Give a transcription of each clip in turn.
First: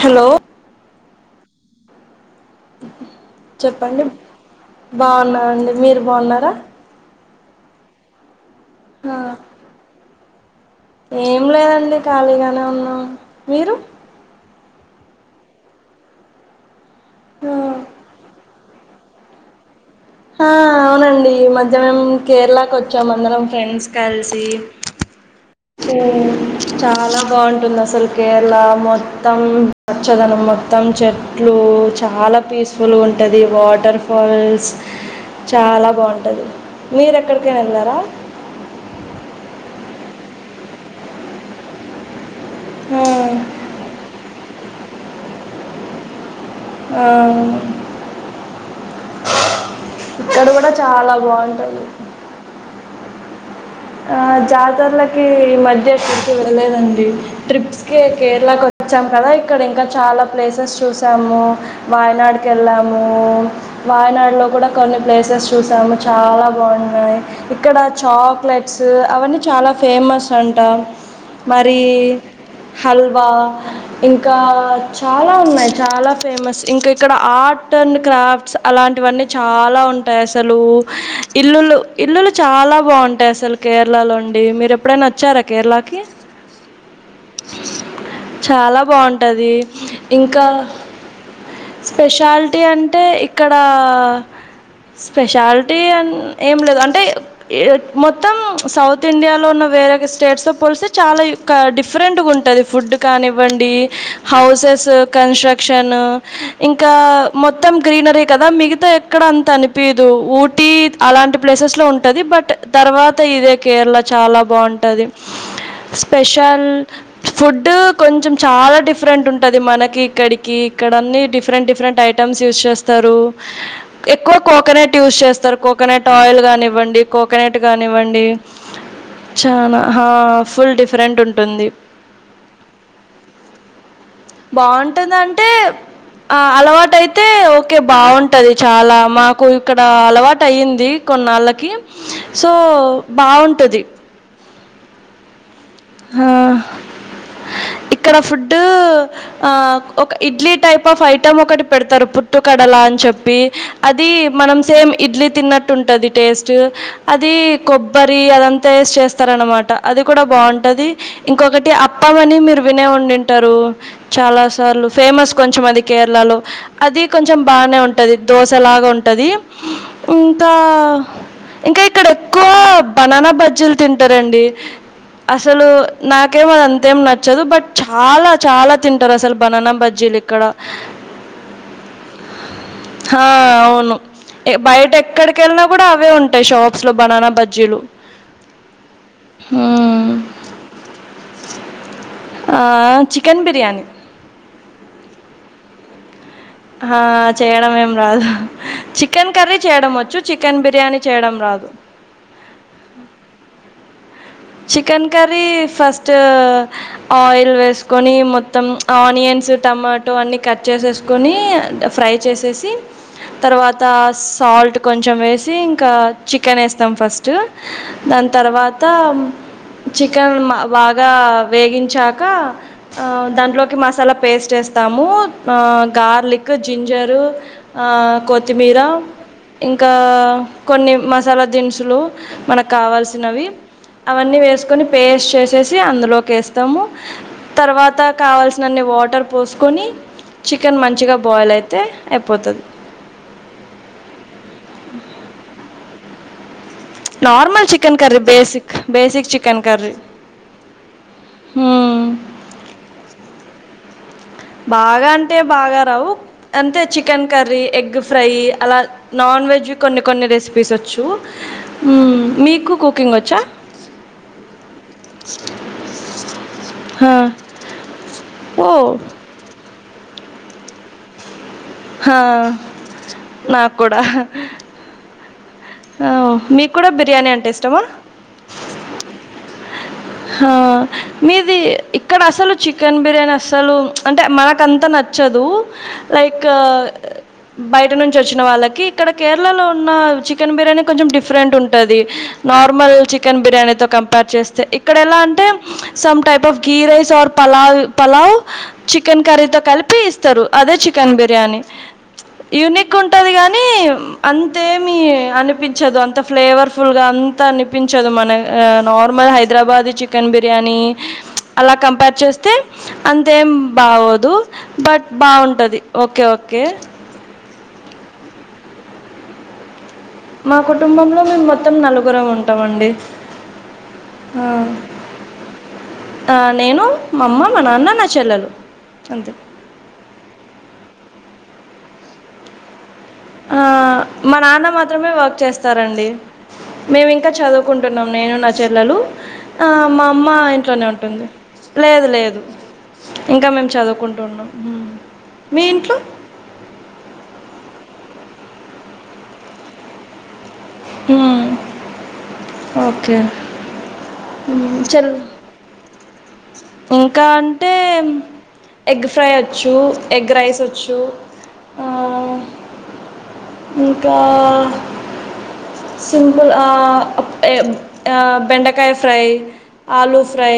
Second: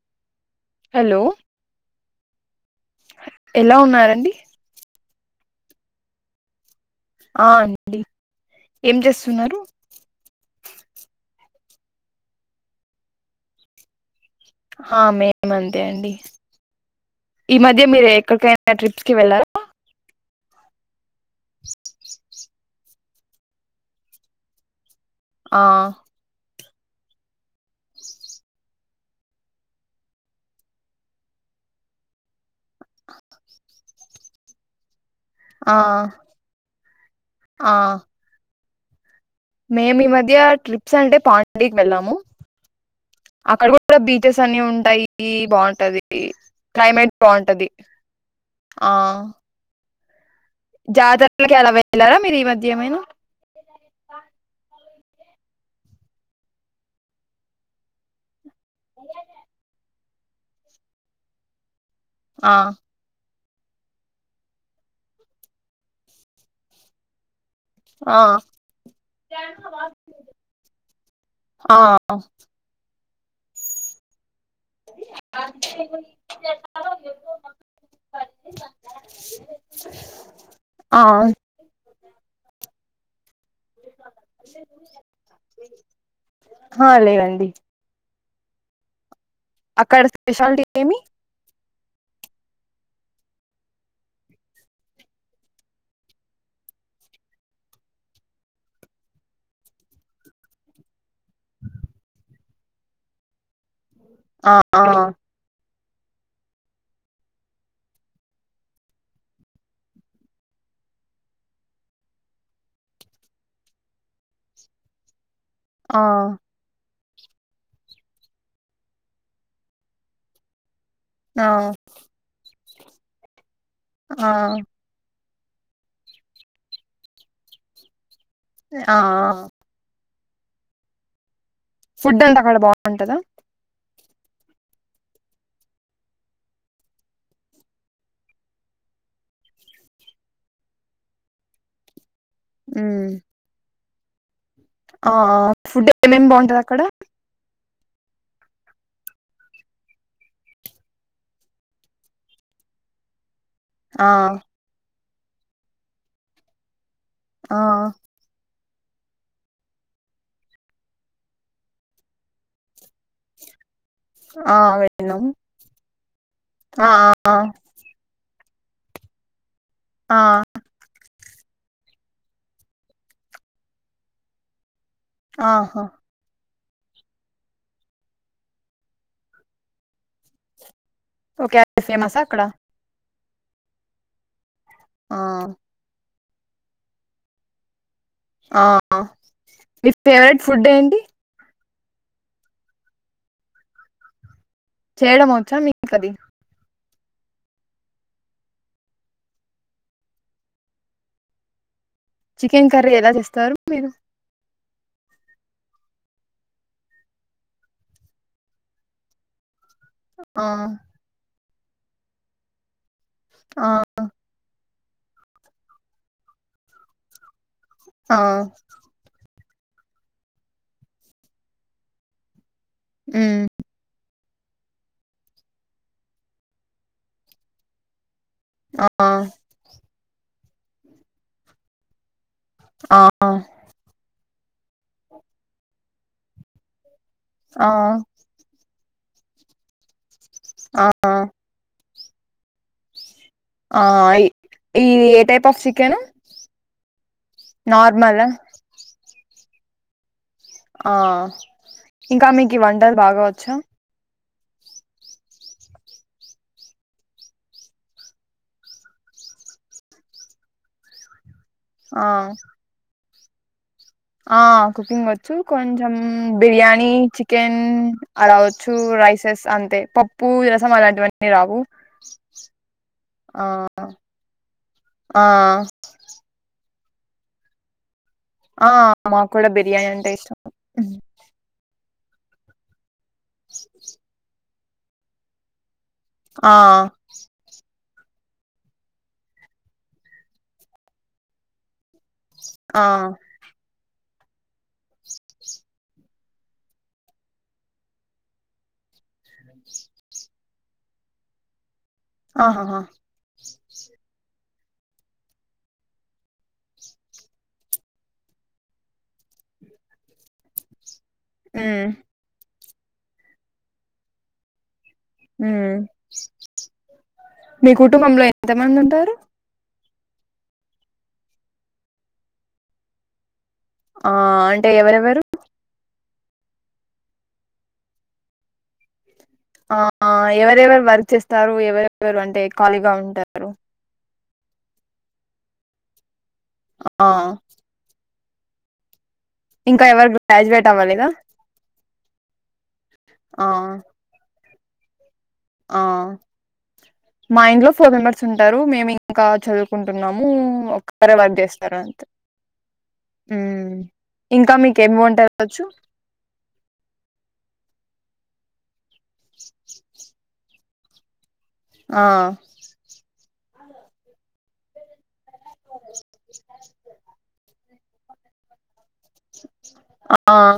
Hello hello ఎలా ఉన్నారండి బాగున్నారండి మీరు బాగున్నారా ఆ అండి ఏం ఆ చేస్తున్నారు ఏం లేదండి ఖాళీగానే ఉన్నాం మీరు హా మేము అంతే అండి ఆ ఈ మధ్య మీరు ఎక్కడికైనా ట్రిప్ కి వెళ్ళార ఆ అవునండి ఈ మధ్య మేం కేరళ కి వచ్చాం అందరం ఫ్రెండ్స్ కలిసి ఆ ఊ చాలా బాగుంటుంది అసలు కేరళ మొత్తం పచ్చదనం మొత్తం చెట్లు చాలా పీస్ఫుల్గా ఉంటుంది వాటర్ ఫాల్స్ ఆ చాలా బాగుంటది మీరు ఎక్కడికైనా ఆ వెళ్ళారా మేము ఈ మధ్య ట్రిప్స్ అంటే పాండీకి వెళ్ళాము ఆ ఆక్కడగు బీచ్ స్ అన్ని ఉంటాయి బాగుంటాది ఆ, క్లైమేట్ బాగుంటాది ఆ ఇక్కడ కూడా చాలా జాతరలకి ఎలా వెళ్లారా మీరు ఈ మధ్య ఏమైనా అ జతరల ఇ మధ్య ఎక్కడికి వెళ్ళ లేదు అండి ట్రిప్స్ ఇలా వచ్చాం కదా ఇక్కడ ఇంకా చాలా ప్లేసెస్ చూసాము వాయనాడుకి ఆ వెళ్ళాము వాయనాడులో కూడా కొన్ని ప్లేసెస్ చూసాము చాలా బాగున్నాయి ఇక్కడ ఆ చాక్ ఫిష్ అవన్నీ చాలా ఫేమస్ అంట మరి ఆ హల్వా ఇంకా ఇంకా చాలా ఉన్నాయి చాలా ఫేమస్ ఇంకా ఇక్కడ ఆర్ట్ అండ్ క్రాఫ్ట్స్ అలాంటివన్నీ చాలా ఉంటాయి అసలు ఆ ఇల్లులు ఇల్లులు చాలా బాగుంటాయి అసలు కేరళలోండి మీరు ఎప్పుడైన వచ్చారా కేరళకి ఆ లేదండి చాలా బాగుం టది అక్కడ ఇంకా స్పెషాలిటీ ఏమి స్పెషాలిటీ అంటే ఇక్కడ స్పెషాలిటీ అ ఏం లేదు అంటే మొత్తం సౌత్ ఇండియాలో ఉన్న వేరే స్టేట్స్ త పోలిసి చాలా యొక్క డిఫరెంట్ గా ఉంటుది ఫుడ్ కానివ్వండి ఆ ఆ హౌసెస్ కన్స్ట్రక్ట్ ఎక్షన్ ఇంకా మొత్తం గ్రీనరీ కదా మిగతా ఎక్కడ అంత అనిపదు ఊటీ అలాంటి ప్లేసెస్ లో ఉంటది బట్ తర్వాత ఇదే కేరళ చాలా బాగుంటది ఆ స్పషల్ ఫుడ్ కొంచెం చాలా డిఫరెంట్ ఉంటది మనకి ఇక్కడికి ఇక్కడ అన్ని ఆ డిఫరెంట్ డిఫరెంట్ ఐటమ్స్ యూస్ చేస్తారు ఎక్కువ కోకోనెట్ యూస్ చేస్త కోకోనట్ ఆయిల్ కానివ్వండి కో కోక్కనేట్టు కానివ్వండి ఆ ఆ చాన హా ఫుల్ డిఫరెంట్ ఉంటుంది ఫుడ్ అంతా అక్కడ బాగుంటద బాగుంటుంది అంటే ఆ అలవాట అయితే ఒకే బాగుంటది చాలా మాకు ఇక్కడ అలవాటు అయ్యింది కొన్నాళ్ళకి సో మ్మ్ బాగుంటది ఆ ఫుడ్ ఏమేమి బాగుంటది అక్కడ ఇక్కడ ఫుడ్ ఆ ఒక ఇడ్లీ టైప్ ఆఫ్ ఐటెమ్ ఒకటి పెడతారు పుట్టు కడలా అని చెప్పి అది ఆ మనం సేమ్ ఇడ్లీ తిన్నట్టు ఉంటది టేస్ట్ అది ఆ కొబ్బరి అదంత తయసి చేస్తారనమాట అది కూడా బాగుంటది ఇంకొకటి అప్పమని మీరు వినే ఉండుంటారు చాలా ఆ సార్లు వెళ్ళినాము ఫేమస్ కొంచెం అది కేరళలో ఆ అది ఆ కొంచెం బాగానే ఉంటుంది దోశలాగా ఉంటుంది ఆ ఇంత ఇంకా ఇక్కడ ఎక్కువ బనానా బజ్జీలు తింటారండి అసలు ఆహా నాకేం అధింత నచ్చదు బట్ చాలా చాలా తింటారు అసలు బనానా బజ్జీలు ఇక్కడ ఓకే అది ఫేమసా అక్కడ ఆ అవును బయట ఆ ఎక్కడికి వెళ్ళా కూడా అవే ఉంటాయి తాయి షాప్ లో బనానా బాజీలు ఆ మీ ఫేవరెట్ ఫుడ్ ఏంటి ఆ చికెన్ బిర్యానీ చేయడం వచ్చా మీంక అది ఆ చేయడం ఏం రాదు చికెన్ కర్రీ చేయడం వచ్చు చికెన్ బిర్యానీ చేయడం రాదు చికెన్ కర్రీ ఎలా చేస్తారు మీరు చికెన్ కర్రీ ఫస్ట్ ఆయిల్ వేసుకొని మొత్తం ఆనియన్స్ టమాటో అన్ని ఆ కట్ చేసేసుకొని ఫ్రై చేసేసి ఆ తర్వాత సాల్ట్ కొంచెం వేసి ఇంకా చికెన్ వేస్తాం ఫస్ట్ ఆ దాని తర్వాత చికెన్ బాగా వేగించాక ఆ మ్మ్ దాంట్లోకి మసాలా చేస్తాము ఆ గార్లిక్ జింజర్ ఆ కొత్తి మీరా ఆ ఇన్ కా కొన్ని మసాలా దినుసులు మనకు ఆ కావాల్సినవి అవన్నీ వేసుకొని పేస్ట్ చేసేసి అందులోకి వేస్తాము ఆ తర్వాత కావాల్సిన ననీ వాటర్ పోసుకొని చికెన్ ఆ మంచిగా బాయిల్ అయితే అయిపోతది ఆ ఈ ఏ type of sick కేను normal chicken curry basic basic chicken curry ఆ ఇంకా మీకి వంటర్ బాగావచ్చా బాగా అంటే బాగా రావు అంతే చికెన్ కర్రీ ఎగ్ ఫ్రై అలా నాన్ వెజ్ కొన్ని కొన్ని రెసిపీస్ వచ్చు ఆ మీకు కు కుుకింగ్ వచ్చా ఆ కుకింగ్ వచ్చు కొంచెం బిర్యానీ హా. చికెన్ ఓ అలావచ్చు రైసెస్ అంత అే పప్పు రసం అలాంటివన్నీ రావు ఆ ఆ నాకు కూడా ఆ ఆ మీకు కూడా బిర్యానీ అంటే ఇష్టమా ఆ అమ్ మా కూడా బి హా మీది ఇక్కడ అసలు చిక్క్ చికెన్ బిర్యానీ అసలు అంటే మనక్ అంత నచ్చదు లైక్ ఆ బైక్ ఇంటి నుంచి వచ్చిన వాళ్ళకి ఇక్కడ కేరళ లో ఉన్న చికెన్ బిర్యానీ కొంచెం డిఫరెంట్ ఉంటూ ఉంటది ఆ నార్మల్ చికెన్ బిర్యానితో కంపేర్ చేస్తే ఇక్కడ ఎలా అంటే some type of ghee rice or pulao pulao chicken కర్రీతో కలిపి ఇస్తారు అదే చికెన్ బిర్యానీ ఆహాహా యూనిక్ ఉంటది గానీ అంత అంతే మీ అనిపించదు అంత ఫ్లేవర్ ఫుల్ గా అంత అనిపించదు మన నార్మల్ హై హైదరాబాద్ చికెన్ బిర్యానీ అలా మ్మ్ కంపేర్ చేస్తే అంతేం బావదు మీ కుటుంబంలో ఎంత మంది ఉంటారు మా కుటుంబంలో మేము మొత్తం నలుగుర ఉంటాండి ఆ అంటే ఎవరెవరు ఆ నేను మా అమ్మ మా నాన్న నా చెల్లెలు అంతే ఆ ఎవరెవరు వర్క్ చేస్తారు ఎవరెవరు అంటే ఖాళీగా ఉంటారు ఆ మా నాన్న మాత్రమే వర్క్ చేస్తారండి ఆ మేము ఇంకా చదువుకుంటున్నాం నేను నా చెల్లలు ఇంకా మా ఎవరు అమ్మ గ్రాడ్యుయేట్ ఇంట్లోనే అవ్వలేదా ఉంటుంది లేదు లేదు ఆ ఇంకా మేము చదువుకుంటు ఉన్నాం ఆ మైండ్లోఫ్ ఫోర్ మెంబర్స్ ఉంటారు మేము ఇంకా చదువుకుంటున్నాము ఒక్కరే వర్క్ హ్మ్. చేస్తారు అంతే ఓకే మ్మ్ ఇంకా మీకేమి చె వంటలు వచ్చు ఇంకా ఎగ్ ఫ్రై వచ్చు ఎగ్ రైస్ వచ్చు జు ఆ ఇంకా సింబల్ ఆ ఆ బెండకాయ ఫ్రై ఆలూ ఆ ఫ్రై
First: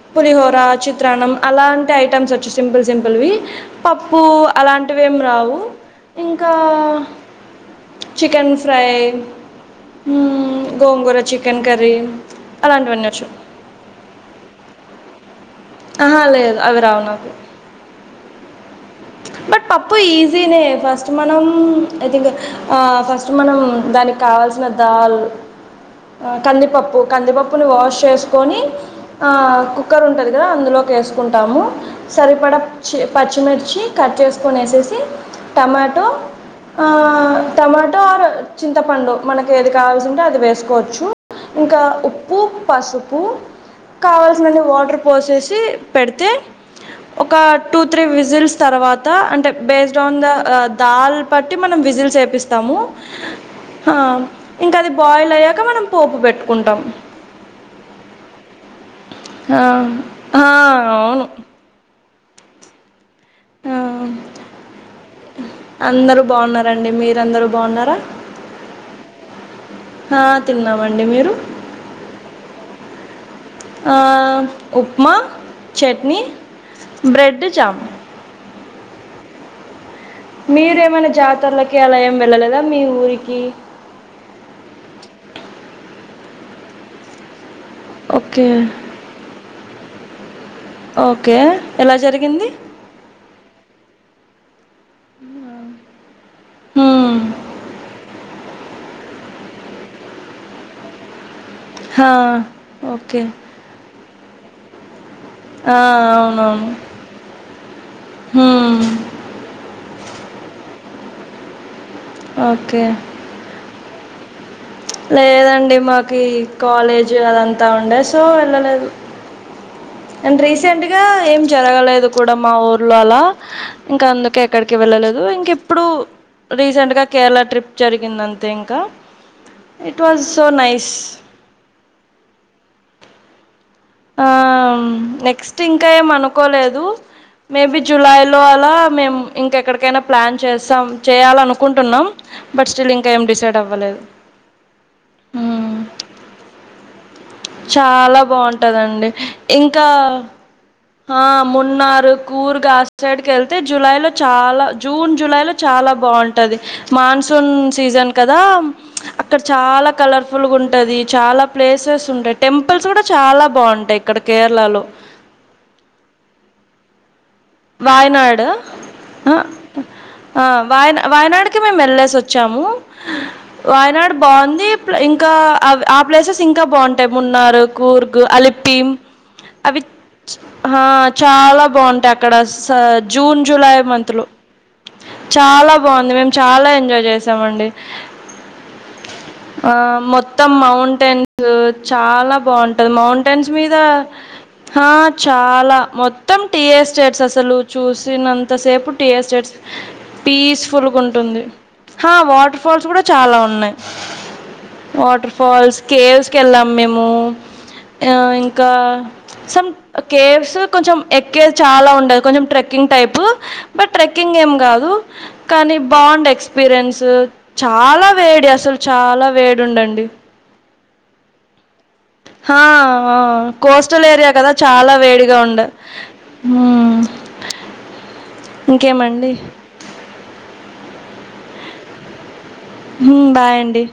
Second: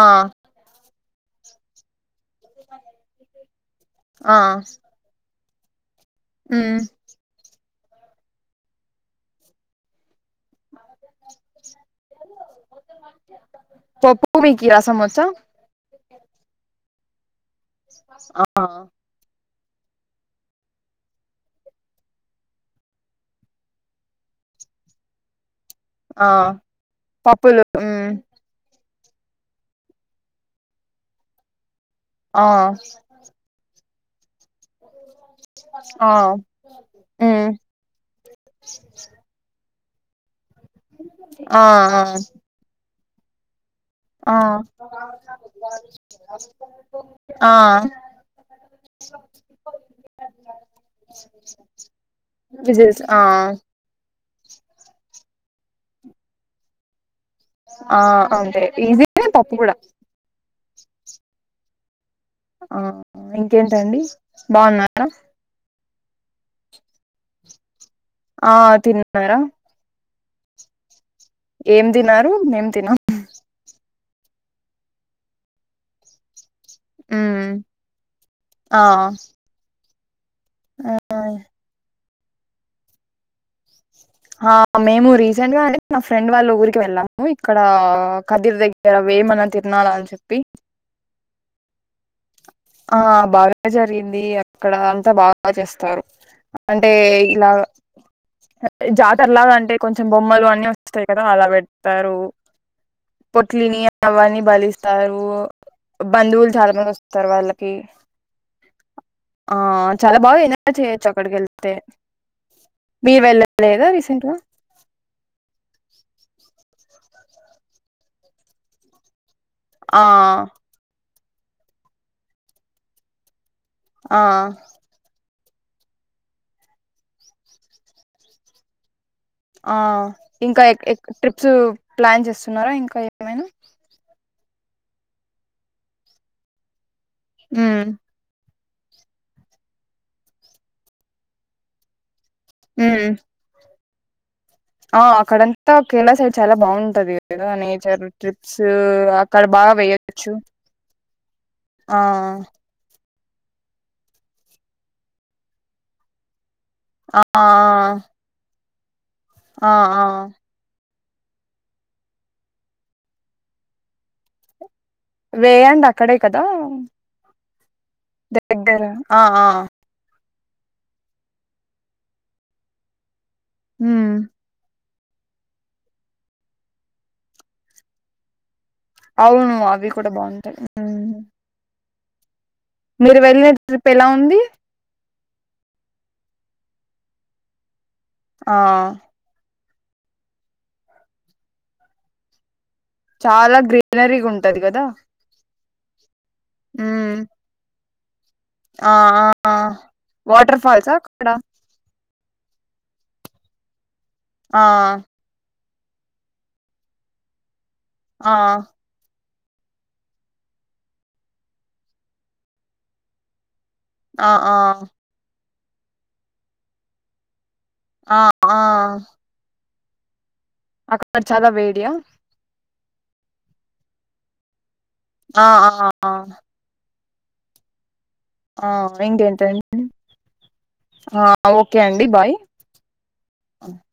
ఆ పులిహోర చిక తణం అలాంటి టమ్స్ వచ్చ సింపుల్ సింపుల్వి పప్పు ఆ అలాంటివి ఏం రావు క్క మ్మ్ చికెన్ ఫ్రై గోంగూర చికెన్ కర్రీ అలాంటివన్నీ వచ్చు పప్ప మీకి రసం స ఆహా లేదు అవి రావు నాకు ఆ బట్ పప్పు ఈజీనే ఫస్ట్ మనం ఐ థింక్ ఫస్ట్ మనం దానికి కావాల్సిన దాల్ ఆ కందిపప్పు పప్పులు కందిపప్పుని వాష్ మ్మ్ చేసుకొని ఆ కుక్కర్ ఉంటుంది కదా అందులోకి వేసుకుంటాము ఆ సరిపడా చి పచ్చిమిర్చి కట్ చేసుకుని వేసేసి టమాటో ఆ ఆ మ్మ్ టమాటో ఆర్ చింతపండు మనకి ఎది కావలసి ఉంటే అది వేస్ సుకోవచ్చు ఆ ఇంకా ఆ ఉప్పు పసు ప్పు ఆ కావాల్సిన వాటర్ పోసేసి పెడితే ఒక ఆ! టూ త్రీ విజిల్స్ తర్వాత అంటే బేస్డ్ ఆన్ ద దాల్ బట్టి మనం విజిల్ చేపిస్తాము విజిల్స్ ఆ ఇంకా అది బాయిల్ అయ్యాక మనం పోపు పెట్టుకుంటాం ఆ అంతే ఈజీనే పప్పు ఆ కూడా హా అవును ఆ ఆ ఇంకేంటండి బాగున్నారా అందరుూ బావున్నారండి మీరందరూ బవున్నారా ఆ తిన్నారా ఆ తిన్నామండి మీరు ఏం తిన్నారు నేం తిన ఆ ఉప్మా చట్నీ బ్రెడ్ హ్మ్. జమ్ ఆ మీరేమైనా జాతరలకి అలా ఏం వెళ్ళలేదా మీ ఊరికి ఆ మేము రీసెంట్ గా అండి నా ఫ్రెండ్ వాళ్ళ ఊరికి వెళ్ళాము ఇక్కడ ఓకే కదిర్ దగ్గర వేమన తిరనాలని చెప్పి ఓకే ఎలా జరిగింది ఆ బాగా జరిగింది అక్కడ అంతా బాగా చేస్తారు అంటే హ్మ్. ఇలా జాతర లాగా అంటే కొంచెం బొమ్మలు అన్నీ వస్తాయి కదా అలా పెట్ హా, తారు ఓకే పోట్లిని అవ్వని బలిస్తారు ఆ బంధువులు అవునవును చాలా మంది వస్తారు వాళ్ళకి హ్మ్, ఆ చాలా బాగా [inaudible] చేయచ్చు అక్కడికెళ్తే ఓకే మీర్ వెళ్ళలేదా రిసె ఏంటువ లేదండి మాకీ కాలేజీ అదంతా ఉండే సో వెళ్ళలేదు ఆ అండ్ రీసెంట్ గా ఏం జరగలేదు కూడా మా ఊర్లో అలా ఇంకా అందుకే ఆ ఎక్కడికి వెళ్ళలేదు ఇంకె ఇప్పుడు రీసెంట్ గా కేరళ ట్రిప్ జరిగింది అంతే ఇంక ఆ ఇంకా ఎక్ ఎక్ ట్రిప్స్ ప్లాన్ చేస్తున్నారా ఇంకా ఏమైనా ఆ నెక్స్ట్ ఇంకా ఏం అనుకోలేదు మే బి ఉమ్ జులాయ్ లో అల్ ఆ మేమ్ ఇంకెక్కడికైనా ప్లాన్ చేస్తాం చేయాలనుకుంటున్నాం బట్ స్టిల్ ఉమ్ ఇంకా ఏమ్ డిసైడ్ అవ్వలేదు ఆ అక్కడంతా కేరళ సైడ్ చాలా బాగుంటది ద నేచర్ చాలా ట్రిప్స్ బాగుంటుందండి అక్కడ బా ఇంకా వేయచ్చు ఆ మున్నారు కూరుగా సైడ్ కెళ్తే జులై లో చాలా జూన్ జులై లో చాలా బాగుంటది ఆ మాన్సూన్ సీజన్ కదా అక్కడ ఆ చాలా ఆ కలర్ఫుల్ గా ఉంటది చాలా ప్లేసెస్ ఉంటాయి టెంపుల్స్ కూడా చాలా బాగుంటయ్ ఇక్కడ కేరళలో వేయండి అక్కడే కదా వయ్ నాడ దగ్గర ఆ ఆ ఆ వాయనా వాయనాడుకి మేము ఎళ్ళేసి వచ్చాము వాయనాడు ఉమ్ బావుంది ఇంకా ఆ ప్లేసెస్ ఇంకా బాగుంటయ్ మున్నార్ కూర్గు అలిప్ ప్పిమ్ అవును అవి కూడా చ్ బాగుంటాయి హా ఉమ్. చాలా బావున్ ఇక్కడ మీరు వెళ్ళిన ట్రిప్ ఎలా ఉంది చాలా బాగుంది మేము చాలా ఎంజాయ్ చేసామండి ఆ ఆ మొత్తం మౌంటైన్స్ చాలా బావుంట్ టద్ మౌంటైన్స్ చాలా మీద గ్రీనరీగా ఉంటది కదా హా చాల మొత్ మొత్తం టిఎస్ ఉమ్ చట్స్ అసలు చూస్ నంత సేపు ఆ టిఎస్ ఆ స్టేట్స్ వాటర్ పీస్ఫుల్ ఫాల్సా అక్కడ గుంటుంది హా వాటర్ ఫాల్స్ కూడా చాలా ఉన్నయ్ ఆ వాటర్ ఫాల్స్ కేవ్స్ కెళ్ళాం మేము ఆ ఇంకా సమ్ కేవ్స్ కొంచెం ఎక్కే చాలా ఉండదు కొంచెం ట్రెక్కింగ్ టైప్ బట్ ఆ ట్రెక్కింగ్ ఏం ఆ కాదు కానీ బాగుండే ఎక్స్పీరియన్స్ చాలా ఆ వేడి ఆ అసలు చాలా వేడుండం డి అక్కడ చాల వే హా ఆ కోస్టల్ ఏరియా కదా చాలా వేడిగా ఆ ఉండే ఆ ఆ మ్మ్ ఆ ఇంకేమండి ఇంకేటండి ఓకే అండి బాయ్ మ్మ్ బాయ్ అండి